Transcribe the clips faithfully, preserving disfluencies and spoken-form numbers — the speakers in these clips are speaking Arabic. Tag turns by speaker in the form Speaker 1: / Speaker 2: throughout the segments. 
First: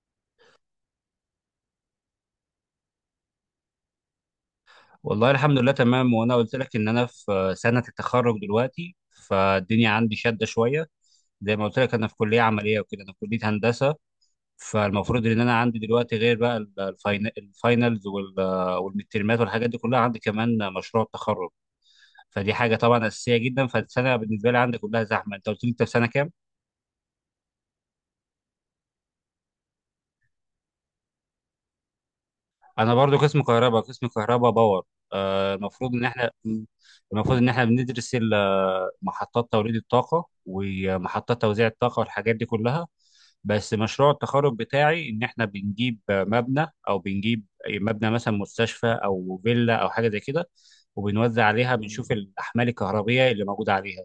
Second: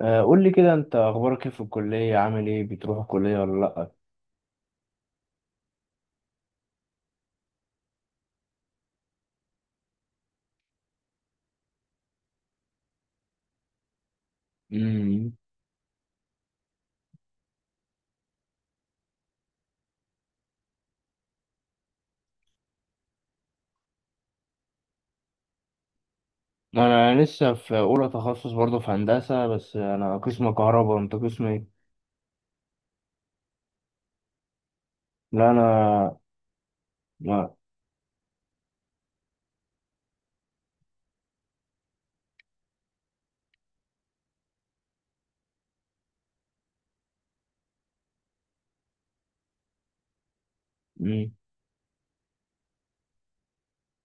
Speaker 1: آه، قول لي كده، انت اخبارك ايه في الكليه؟ عامل ايه؟ بتروح الكليه ولا لا؟
Speaker 2: والله الحمد لله تمام. وانا قلت لك ان انا في سنة التخرج دلوقتي، فالدنيا عندي شادة شوية. زي ما قلت لك انا في كلية عملية وكده، انا في كلية هندسة. فالمفروض
Speaker 1: امم.
Speaker 2: ان انا عندي دلوقتي غير بقى ال- الفاين- الفاينلز وال- والمترمات والحاجات دي كلها، عندي كمان مشروع التخرج. فدي حاجة طبعا أساسية جدا، فالسنة بالنسبة لي عندي كلها زحمة. انت قلت لي انت في سنة كام؟
Speaker 1: انا لسه في اولى تخصص، برضه في هندسه، بس انا قسم كهرباء. انت قسم ايه؟
Speaker 2: انا برضو قسم كهرباء، قسم كهرباء باور.
Speaker 1: لا
Speaker 2: آه،
Speaker 1: انا
Speaker 2: المفروض ان احنا، المفروض ان
Speaker 1: ما
Speaker 2: احنا بندرس ال- محطات توليد الطاقه ومحطات توزيع الطاقه والحاجات دي كلها. بس مشروع التخرج بتاعي ان احنا بنجيب مبنى او بنجيب مبنى مثلا، مستشفى او فيلا او حاجه زي كده،
Speaker 1: مم.
Speaker 2: وبنوزع عليها، بنشوف الاحمال الكهربيه اللي موجوده عليها.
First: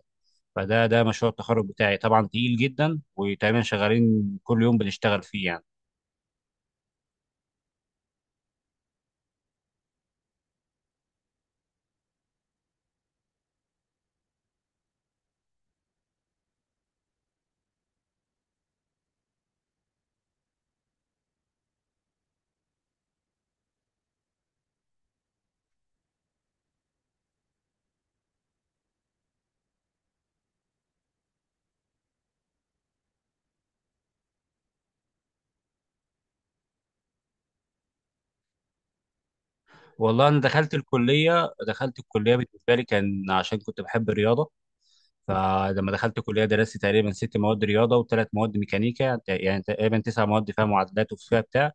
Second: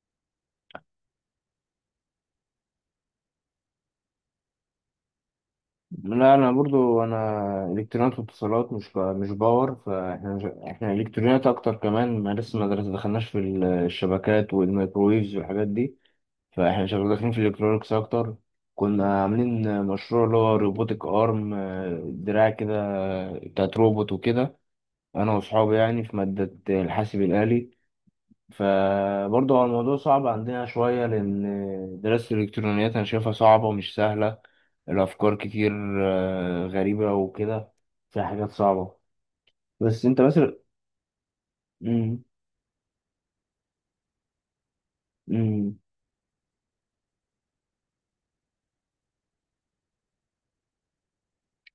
Speaker 2: فده ده مشروع التخرج بتاعي، طبعا تقيل جدا وتقريبا شغالين كل يوم بنشتغل فيه يعني.
Speaker 1: لا انا برضه انا الكترونيات واتصالات، مش ب... مش باور. فاحنا مش... احنا الكترونيات اكتر. كمان ما لسه ما درس- دخلناش في ال- الشبكات والميكرويفز والحاجات دي. فاحنا شغالين داخلين في الالكترونكس اكتر. كنا عاملين مشروع اللي هو روبوتك ارم، آه، دراع كده بتاعت روبوت وكده، انا واصحابي يعني، في مادة الحاسب الآلي. فبرضه هو الموضوع صعب عندنا شوية، لأن دراسة الإلكترونيات أنا شايفها صعبة ومش سهلة، الأفكار كتير آه، غريبة وكده، فيها حاجات صعبة. بس أنت
Speaker 2: والله انا
Speaker 1: مثلا...
Speaker 2: دخلت الكليه دخلت
Speaker 1: مم.
Speaker 2: الكليه بالنسبه لي كان عشان كنت بحب الرياضه.
Speaker 1: مم.
Speaker 2: فلما دخلت الكليه درست تقريبا ست مواد رياضه وثلاث مواد ميكانيكا، يعني تقريبا تسع مواد فيها معادلات وفيها بتاع.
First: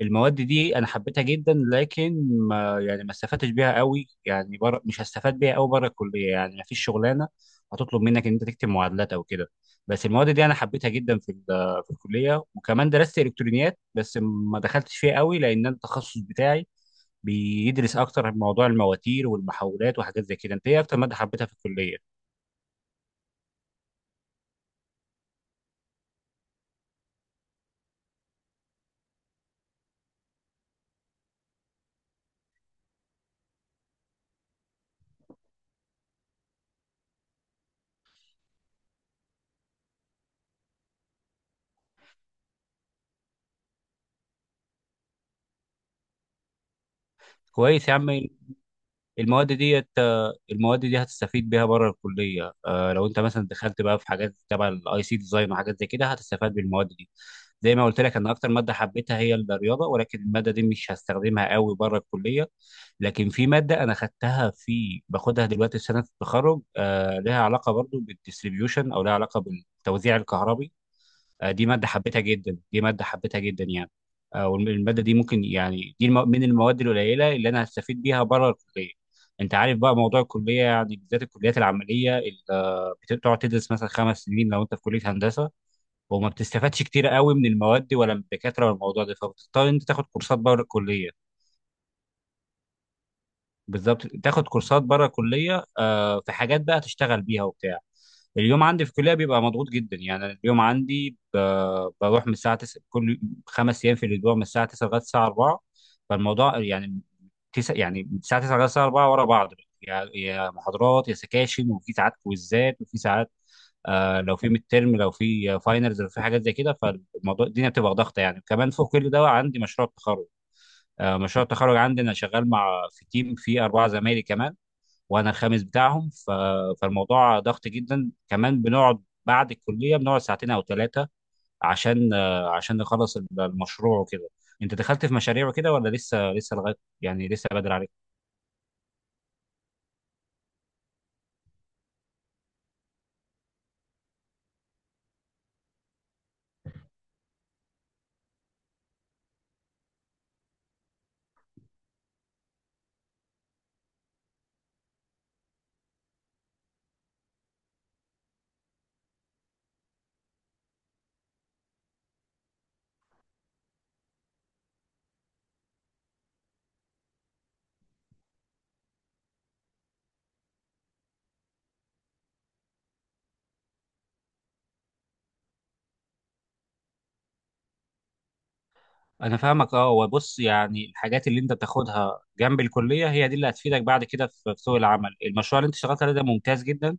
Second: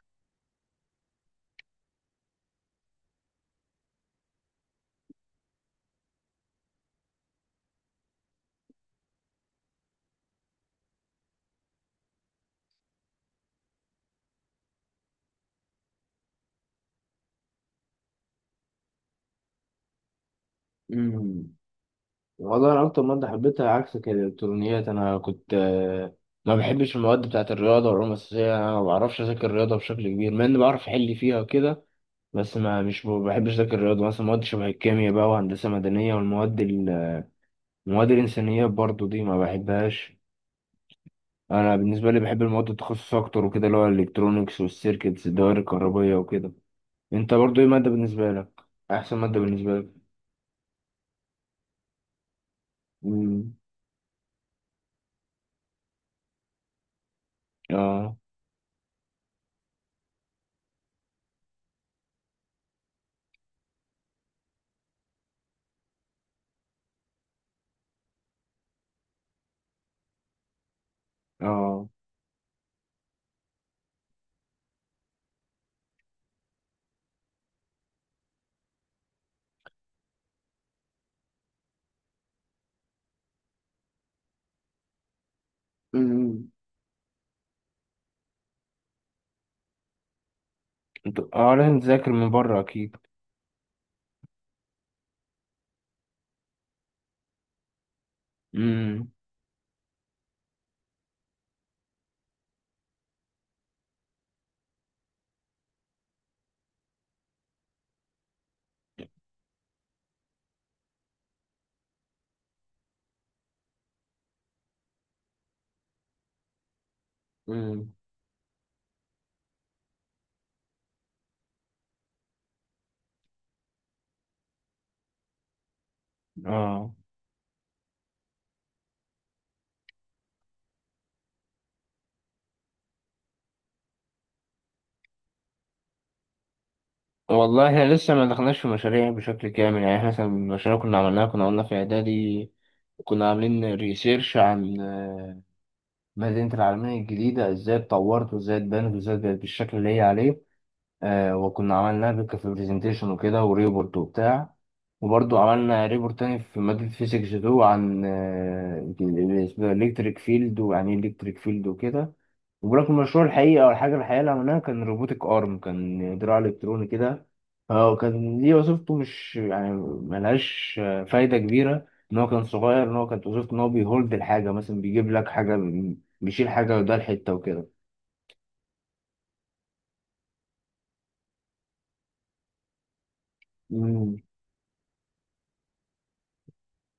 Speaker 2: المواد دي انا حبيتها جدا، لكن ما يعني ما استفدتش بيها قوي يعني بره، مش هستفاد بيها قوي بره الكليه، يعني ما فيش شغلانه هتطلب منك ان انت تكتب معادلات او كده. بس المواد دي انا حبيتها جدا في ال- في الكليه. وكمان درست الكترونيات بس ما دخلتش فيها قوي، لان أنا التخصص بتاعي بيدرس اكتر عن موضوع المواتير والمحولات وحاجات زي كده. انت ايه اكتر ماده حبيتها
Speaker 1: مم.
Speaker 2: في الكليه؟
Speaker 1: والله أنا أكتر مادة حبيتها عكسك هي الإلكترونيات. أنا كنت، آه، ما بحبش المواد بتاعة الرياضة والعلوم الأساسية، أنا ما بعرفش أذاكر الرياضة بشكل كبير مع إني بعرف أحل فيها وكده. بس ما مش ب- بحبش أذاكر الرياضة، مثلا مواد شبه الكيمياء بقى، وهندسة مدنية، والمواد ال- المواد الإنسانية برضو دي ما بحبهاش. أنا بالنسبة لي بحب المواد التخصص أكتر وكده، اللي هو الإلكترونيكس والسيركتس، الدوائر الكهربية وكده. أنت برضو إيه
Speaker 2: كويس
Speaker 1: مادة
Speaker 2: يا عم.
Speaker 1: بالنسبة لك؟ أحسن مادة
Speaker 2: المواد
Speaker 1: بالنسبة
Speaker 2: ديت،
Speaker 1: لك؟
Speaker 2: المواد دي هتستفيد بيها بره الكليه. آه، لو انت مثلا
Speaker 1: مم.
Speaker 2: دخلت بقى في حاجات تبع الاي سي ديزاين وحاجات زي كده، هتستفاد بالمواد دي. زي ما قلت
Speaker 1: آه.
Speaker 2: لك، انا اكتر ماده حبيتها هي الرياضه، ولكن الماده دي مش هستخدمها قوي بره الكليه. لكن في ماده انا خدتها، في باخدها دلوقتي في سنه التخرج، آه، لها علاقه برضو بالديستريبيوشن او لها علاقه بالتوزيع الكهربي. آه، دي ماده
Speaker 1: آه.
Speaker 2: حبيتها جدا، دي ماده حبيتها جدا يعني. آه، والماده دي ممكن يعني، دي الم- من المواد القليله اللي انا هستفيد بيها بره الكليه. انت عارف بقى موضوع الكليه يعني، بالذات الكليات العمليه اللي آه، بتقعد تدرس مثلا خمس سنين لو انت في كليه هندسه، وما بتستفادش كتير قوي من المواد ولا من الدكاتره ولا الموضوع ده، فبتضطر انت تاخد كورسات بره الكليه.
Speaker 1: انتوا اه لازم تذاكر من بره اكيد.
Speaker 2: بالظبط، تاخد كورسات بره الكليه. آه، في حاجات بقى تشتغل بيها وبتاع. اليوم عندي في
Speaker 1: امم.
Speaker 2: الكليه بيبقى مضغوط جدا يعني، أنا اليوم عندي، ب- بروح من الساعه تسعة كل خمس ايام في الاسبوع، من الساعه تسعة لغايه الساعه أربعة. فالموضوع يعني، تسع يعني من الساعه تسعة لغايه الساعه الرابعة ورا بعض، يعني يا محاضرات يا سكاشن، وفي ساعات كويزات، وفي ساعات آه لو في ميد ترم، لو في فاينلز، لو في حاجات زي كده. فالموضوع الدنيا
Speaker 1: امم.
Speaker 2: بتبقى ضغطه يعني. كمان فوق كل ده عندي مشروع التخرج. آه، مشروع التخرج عندي، انا شغال مع، في تيم فيه اربعه زمايلي كمان وانا الخامس بتاعهم ف...
Speaker 1: اه.
Speaker 2: فالموضوع ضغط جدا. كمان بنقعد بعد الكليه، بنقعد ساعتين او ثلاثه عشان آه، عشان نخلص ال- المشروع وكده. انت دخلت في مشاريع وكده ولا لسه لسه لغايه يعني لسه
Speaker 1: والله
Speaker 2: بدري عليك؟
Speaker 1: احنا لسه ما دخلناش في مشاريع بشكل كامل، يعني احنا مثلا المشاريع كنا عملناها، كنا قلنا في اعدادي كنا عاملين ريسيرش عن آه، مدينة العالمية الجديدة، ازاي اتطورت وازاي اتبنت وازاي بقت بالشكل اللي هي عليه. آه وكنا عملناها بك في برزنتيشن وكده وريبورت وبتاع. وبرضو عملنا ريبورت تاني في مادة فيزيكس اتنين عن الإلكتريك فيلد، ويعني إيه إلكتريك فيلد وكده. وبرك المشروع الحقيقي أو الحاجة الحقيقية اللي عملناها كان روبوتك أرم، كان دراع إلكتروني كده. هو كان دي وظيفته مش يعني ملهاش آه، فايدة كبيرة، إن هو كان صغير، إن هو كانت وظيفته إن هو بيهولد الحاجة، مثلا بيجيب لك حاجة، بيشيل حاجة، وده الحتة
Speaker 2: انا فاهمك. اه وبص، يعني الحاجات اللي انت بتاخدها جنب الكليه هي دي اللي هتفيدك بعد
Speaker 1: وكده.
Speaker 2: كده في في سوق العمل. المشروع اللي انت اشتغلت عليه ده ممتاز جدا،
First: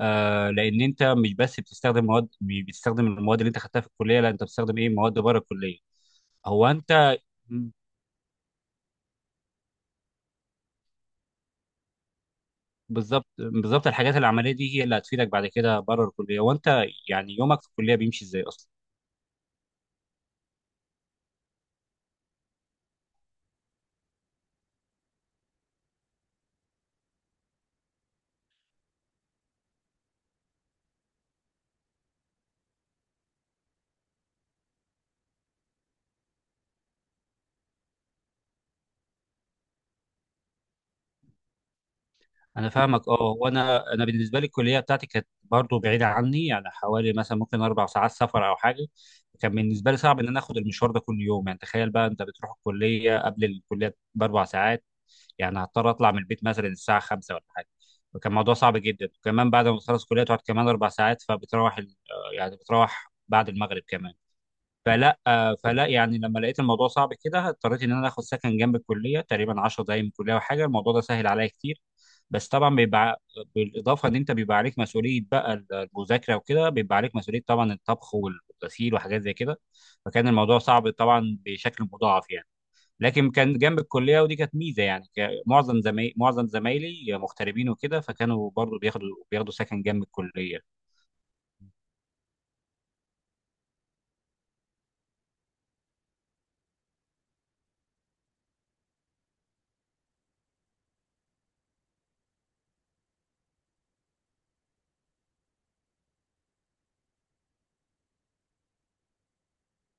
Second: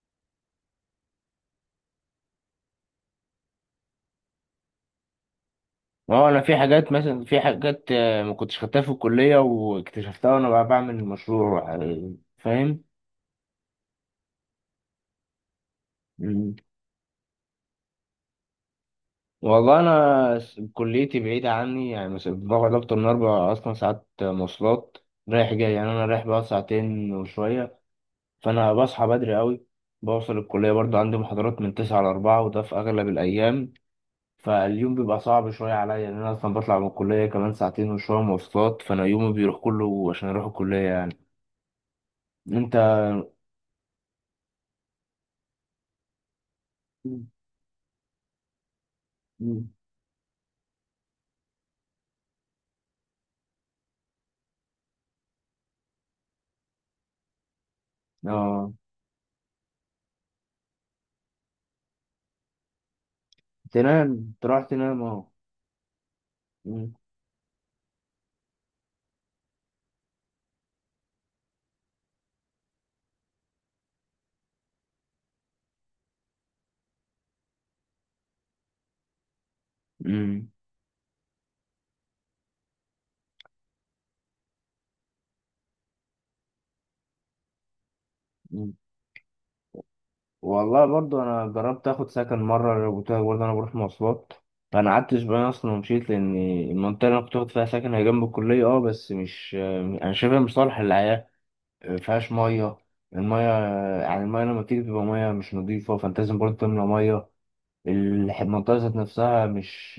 Speaker 2: آه، لان انت مش بس بتستخدم مواد، مش بتستخدم المواد اللي انت خدتها في الكليه، لا انت بتستخدم ايه، مواد بره الكليه.
Speaker 1: اه، انا في
Speaker 2: هو
Speaker 1: حاجات
Speaker 2: انت.
Speaker 1: مثلا، في
Speaker 2: مم.
Speaker 1: حاجات آه، ما كنتش خدتها في الكليه واكتشفتها وانا بقى بعمل المشروع، آه، فاهم.
Speaker 2: بالظبط بالظبط، الحاجات العمليه دي هي اللي هتفيدك بعد كده بره الكليه.
Speaker 1: مم.
Speaker 2: وانت يعني يومك في الكليه بيمشي ازاي اصلا؟
Speaker 1: والله انا س- كليتي بعيده عني، يعني مثلا بقعد اكتر من اربع اصلا ساعات مواصلات، رايح جاي، يعني انا رايح بقى ساعتين وشويه، فانا بصحى بدري قوي، بوصل الكليه، برضو عندي محاضرات من تسعة لأربعة، وده في اغلب الايام. فاليوم بيبقى صعب شويه عليا لان انا اصلا بطلع من الكليه كمان ساعتين وشويه مواصلات، فانا يومي بيروح كله عشان اروح الكليه يعني.
Speaker 2: انا
Speaker 1: انت...
Speaker 2: فاهمك اه. وانا انا بالنسبه لي الكليه بتاعتي كانت برضو بعيده عني، يعني حوالي مثلا ممكن اربع ساعات سفر او حاجه. كان
Speaker 1: مم.
Speaker 2: بالنسبه لي صعب ان انا اخد المشوار ده كل يوم. يعني تخيل بقى انت بتروح الكليه قبل الكليه باربع ساعات، يعني هضطر اطلع من البيت مثلا الساعه خمسة ولا حاجه، فكان الموضوع
Speaker 1: اه،
Speaker 2: صعب جدا. وكمان بعد ما بتخلص الكليه تقعد كمان اربع ساعات، فبتروح ال- آه، يعني بتروح بعد المغرب
Speaker 1: تنام
Speaker 2: كمان.
Speaker 1: تروح تنام اهو.
Speaker 2: فلا آه، فلا يعني لما لقيت الموضوع
Speaker 1: مم.
Speaker 2: صعب كده، اضطريت ان انا اخد سكن جنب الكليه، تقريبا عشر دقايق من الكليه وحاجه. الموضوع ده سهل عليا كتير. بس طبعا بيبقى، بالاضافه ان انت بيبقى عليك مسؤوليه بقى المذاكره وكده، بيبقى عليك مسؤوليه طبعا الطبخ والغسيل وحاجات زي كده، فكان
Speaker 1: مم.
Speaker 2: الموضوع صعب طبعا بشكل مضاعف يعني. لكن كان جنب الكليه ودي كانت ميزه، يعني ك- معظم زمايلي معظم زمايلي مغتربين وكده، فكانوا
Speaker 1: مم.
Speaker 2: برضو بياخدوا بياخدوا سكن جنب الكليه.
Speaker 1: والله برضو انا جربت اخد سكن مره، قلت لك، برضو انا بروح مواصلات، فانا قعدت اسبوعين اصلا ومشيت، لان المنطقه اللي انا كنت واخد فيها سكن هي جنب الكليه، اه بس مش... انا شايفها مش صالح للحياه، مفيهاش ميه، الميه، يعني الميه لما بتيجي بتبقى ميه مش نظيفه، فانت لازم برضو تملى ميه. الح- المنطقه ذات نفسها مش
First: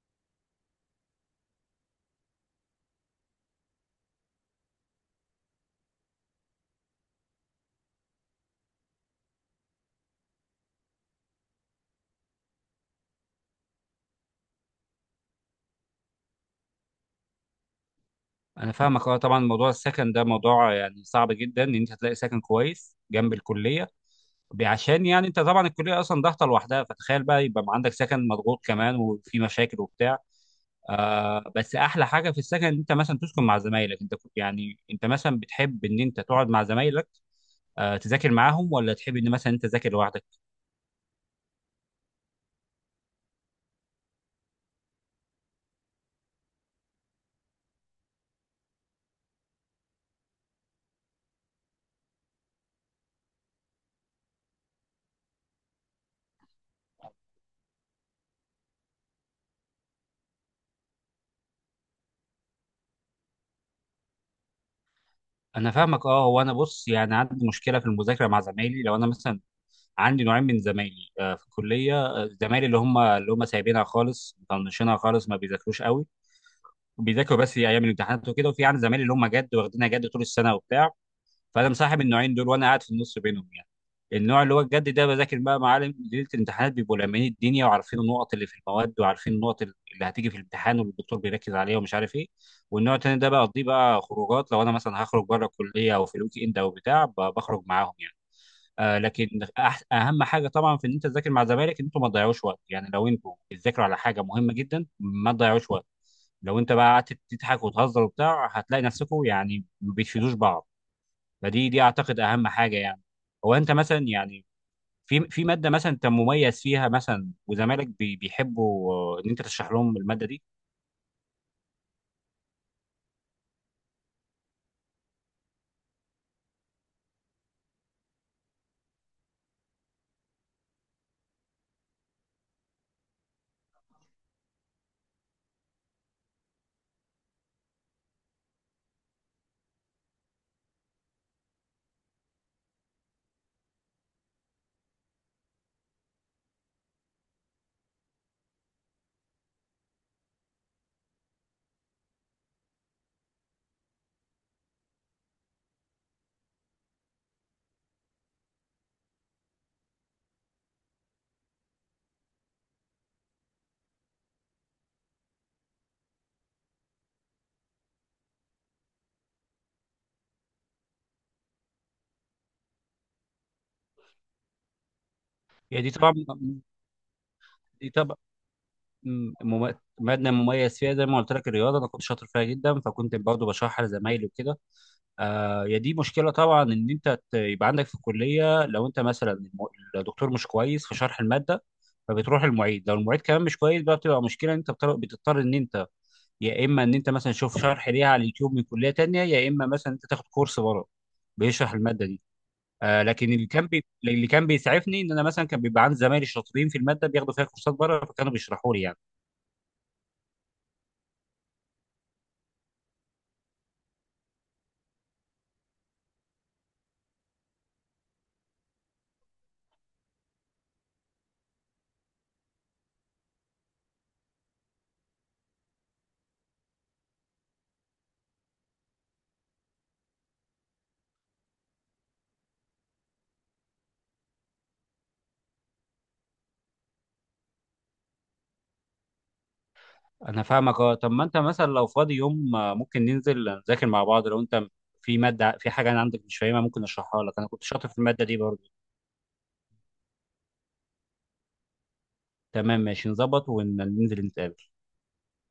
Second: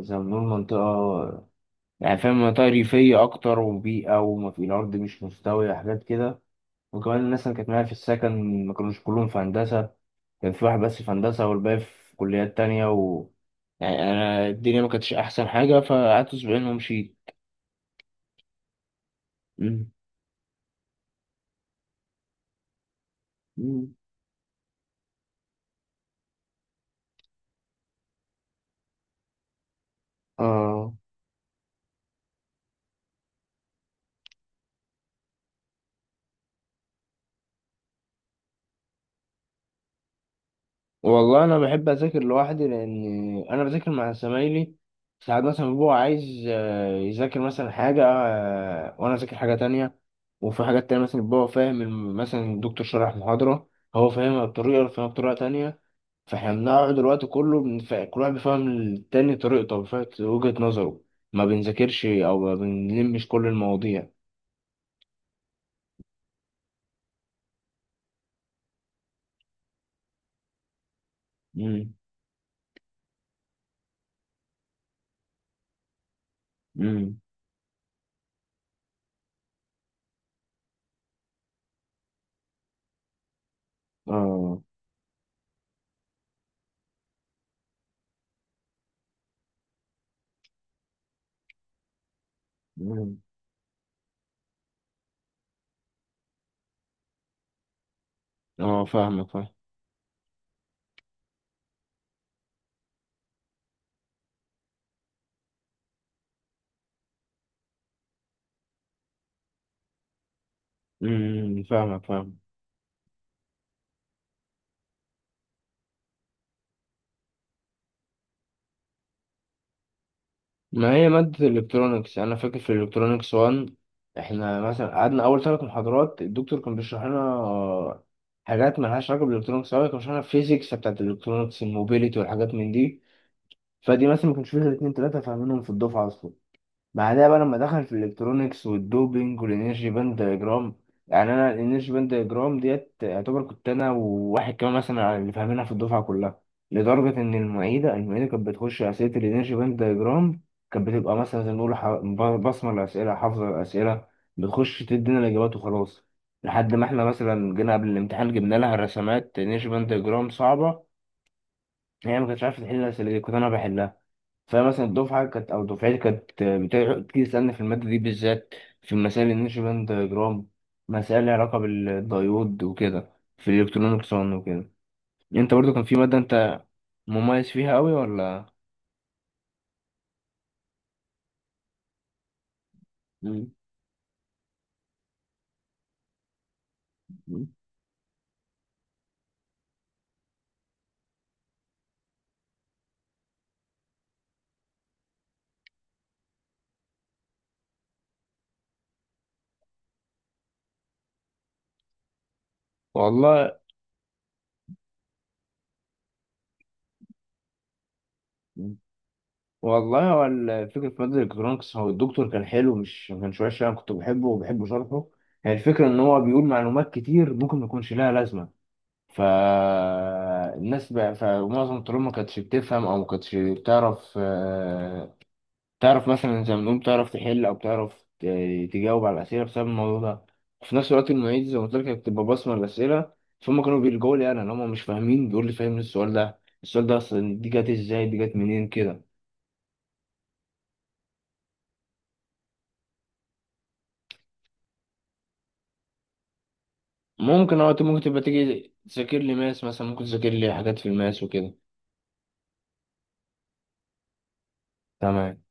Speaker 1: زي ما بنقول منطقه، يعني فاهم، منطقة ريفية أكتر وبيئة، وما في الأرض مش مستوية، حاجات كده. وكمان الناس اللي كانت معايا في السكن ما كانوش كلهم في هندسة، كان في واحد بس في هندسة والباقي في كليات تانية، و يعني أنا الدنيا ما كانتش أحسن حاجة، فقعدت أسبوعين ومشيت.
Speaker 2: انا فاهمك اه. طبعا موضوع
Speaker 1: مم.
Speaker 2: السكن ده موضوع يعني صعب جدا ان انت تلاقي سكن كويس جنب الكليه،
Speaker 1: مم.
Speaker 2: ب- عشان يعني انت طبعا الكليه اصلا ضغطه لوحدها، فتخيل بقى يبقى عندك سكن مضغوط كمان وفي مشاكل وبتاع.
Speaker 1: آه.
Speaker 2: آه بس احلى حاجه في السكن ان انت مثلا تسكن مع زمايلك. انت كنت- يعني انت مثلا بتحب ان انت تقعد مع زمايلك، آه تذاكر معاهم، ولا تحب ان مثلا انت تذاكر لوحدك؟
Speaker 1: والله انا بحب اذاكر لوحدي لان انا بذاكر مع زمايلي، ساعات مثلا بيبقى عايز آه، يذاكر مثلا حاجه، آه، وانا اذاكر حاجه تانية. وفي حاجات تانية مثلا بيبقى هو فاهم الم- مثلا الدكتور شرح محاضره، هو فاهمها بطريقه وأنا فاهمها بطريقه تانية، فاحنا بنقعد الوقت كله، بنف- كل واحد بيفهم التاني طريقته، بيفهم وجهه نظره، ما بنذاكرش او ما بنلمش كل المواضيع.
Speaker 2: انا فاهمك اه. هو انا بص، يعني عندي مشكله في المذاكره مع زمايلي. لو انا مثلا، عندي نوعين من زمايلي، آه، في
Speaker 1: امم.
Speaker 2: الكليه، آه، زمايلي اللي هم اللي هم سايبينها خالص، مطنشينها خالص، ما بيذاكروش قوي،
Speaker 1: امم.
Speaker 2: وبيذاكروا بس ايام الامتحانات وكده. وفي عندي زمايلي اللي هم جد، واخدينها جد طول السنه وبتاع. فانا مصاحب النوعين دول وانا قاعد في النص بينهم يعني. النوع اللي هو
Speaker 1: اه.
Speaker 2: الجد ده، بذاكر بقى معالم ليله الامتحانات، بيبقوا لامين الدنيا وعارفين النقط اللي في المواد، وعارفين النقط اللي هتيجي في الامتحان، والدكتور بيركز عليها ومش عارف ايه. والنوع
Speaker 1: امم.
Speaker 2: التاني ده بقضيه بقى خروجات، لو انا مثلا هخرج بره الكليه او في الويك اند او بتاع، ب- بخرج معاهم يعني.
Speaker 1: اه.
Speaker 2: آه
Speaker 1: فاهمك.
Speaker 2: لكن
Speaker 1: فاهم.
Speaker 2: أح اهم حاجه طبعا في ان انت تذاكر مع زمايلك، ان انتوا ما تضيعوش وقت. يعني لو انتوا بتذاكروا على حاجه مهمه جدا، ما تضيعوش وقت. لو انت بقى قعدت تضحك وتهزر وبتاع، هتلاقي نفسكم يعني ما بتفيدوش بعض.
Speaker 1: امم.
Speaker 2: فدي، دي
Speaker 1: فاهمك.
Speaker 2: اعتقد
Speaker 1: فاهمك.
Speaker 2: اهم حاجه يعني. هو انت مثلا يعني، في في ماده مثلا انت مميز فيها مثلا، وزمالك بي- بيحبوا آه، ان انت تشرح لهم الماده دي.
Speaker 1: ما هي مادة الإلكترونيكس أنا فاكر في الإلكترونيكس واحد، إحنا مثلا قعدنا أول ثلاث محاضرات الدكتور كان بيشرح لنا آه، حاجات مالهاش علاقة بالإلكترونيكس أوي، كان بيشرح لنا الفيزيكس بتاعت الإلكترونيكس، الموبيليتي والحاجات من دي. فدي مثلا ما كانش فيها اتنين تلاتة فاهمينهم في الدفعة أصلا. بعدها بقى لما دخل في الالكترونيكس والدوبينج والانرجي باند دايجرام، يعني انا الانرجي باند دايجرام ديت يعتبر كنت انا وواحد كمان مثلا اللي فاهمينها في الدفعه كلها، لدرجه ان المعيده المعيده كانت بتخش اسئله الانرجي باند دايجرام، كانت بتبقى مثلا زي ما نقول ح- ب- بصمه الاسئله، حافظه الاسئله، بتخش تدينا الاجابات وخلاص. لحد ما احنا مثلا جينا قبل الامتحان، جبنا لها الرسمات انرجي باند دايجرام صعبه، هي ما كانتش عارفه تحل الاسئله دي، كنت انا بحلها. فمثلا الدفعة كانت أو دفعتي كانت بتاع- بتيجي تسألني في المادة دي بالذات، في مسائل النيوتن باند دايجرام، مسائل لها علاقة بالديود وكده في الإلكترونيكس وكده. أنت برضو
Speaker 2: هي
Speaker 1: كان
Speaker 2: دي
Speaker 1: في مادة
Speaker 2: طبعا،
Speaker 1: أنت مميز فيها
Speaker 2: دي
Speaker 1: أوي
Speaker 2: طبعا
Speaker 1: ولا؟
Speaker 2: م- مم- ماده مميز فيها، زي ما قلت لك الرياضه، انا كنت شاطر فيها جدا، فكنت برضه
Speaker 1: مم.
Speaker 2: بشرحها لزمايلي وكده. آه هي دي مشكله طبعا، ان انت ت- يبقى عندك في الكليه لو انت مثلا الم- الدكتور مش كويس في شرح الماده، فبتروح المعيد، لو المعيد كمان مش كويس بقى، بتبقى مشكله. ان انت بتضطر بتضطر ان انت يا اما ان انت مثلا تشوف شرح ليها على اليوتيوب من كليه تانية، يا اما مثلا انت تاخد كورس بره بيشرح الماده دي. آه لكن اللي
Speaker 1: والله
Speaker 2: كان بي... اللي كان بيسعفني، ان انا مثلا كان بيبقى عندي زمايلي شاطرين في الماده، بياخدوا فيها كورسات بره، فكانوا بيشرحوا لي يعني.
Speaker 1: والله، هو الفكرة في مادة الإلكترونيكس، هو الدكتور كان حلو، مش ما كانش وحش، أنا كنت بحبه وبحب شرحه. هي الفكرة إن هو بيقول معلومات كتير ممكن ما يكونش لها لازمة، فالناس بقى، فمعظم الطلاب ما كانتش بتفهم او ما كانتش بتعرف، آه، تعرف مثلا زي ما بنقول تعرف تحل او تعرف ت- تجاوب على الاسئله، بسبب الموضوع ده. وفي نفس الوقت المعيد زي ما قلت لك كانت بتبقى بصمه الاسئله، فهم كانوا بيلجؤوا لي انا، ان هم مش فاهمين بيقول لي فاهم السؤال ده، السؤال ده اصلا دي جت ازاي، دي جت منين كده.
Speaker 2: انا فاهمك اه. طب ما انت مثلا لو فاضي يوم، آه، ممكن ننزل نذاكر مع بعض. لو انت في ماده، في حاجه انا عندك مش فاهمها، ممكن اشرحها لك، انا
Speaker 1: ممكن
Speaker 2: كنت
Speaker 1: وقت
Speaker 2: شاطر في
Speaker 1: ممكن تبقى
Speaker 2: الماده دي برضه.
Speaker 1: تيجي تذاكر لي ماس مثلا، ممكن تذاكر لي حاجات في الماس وكده.
Speaker 2: تمام، ماشي نظبط وننزل نتقابل.
Speaker 1: تمام.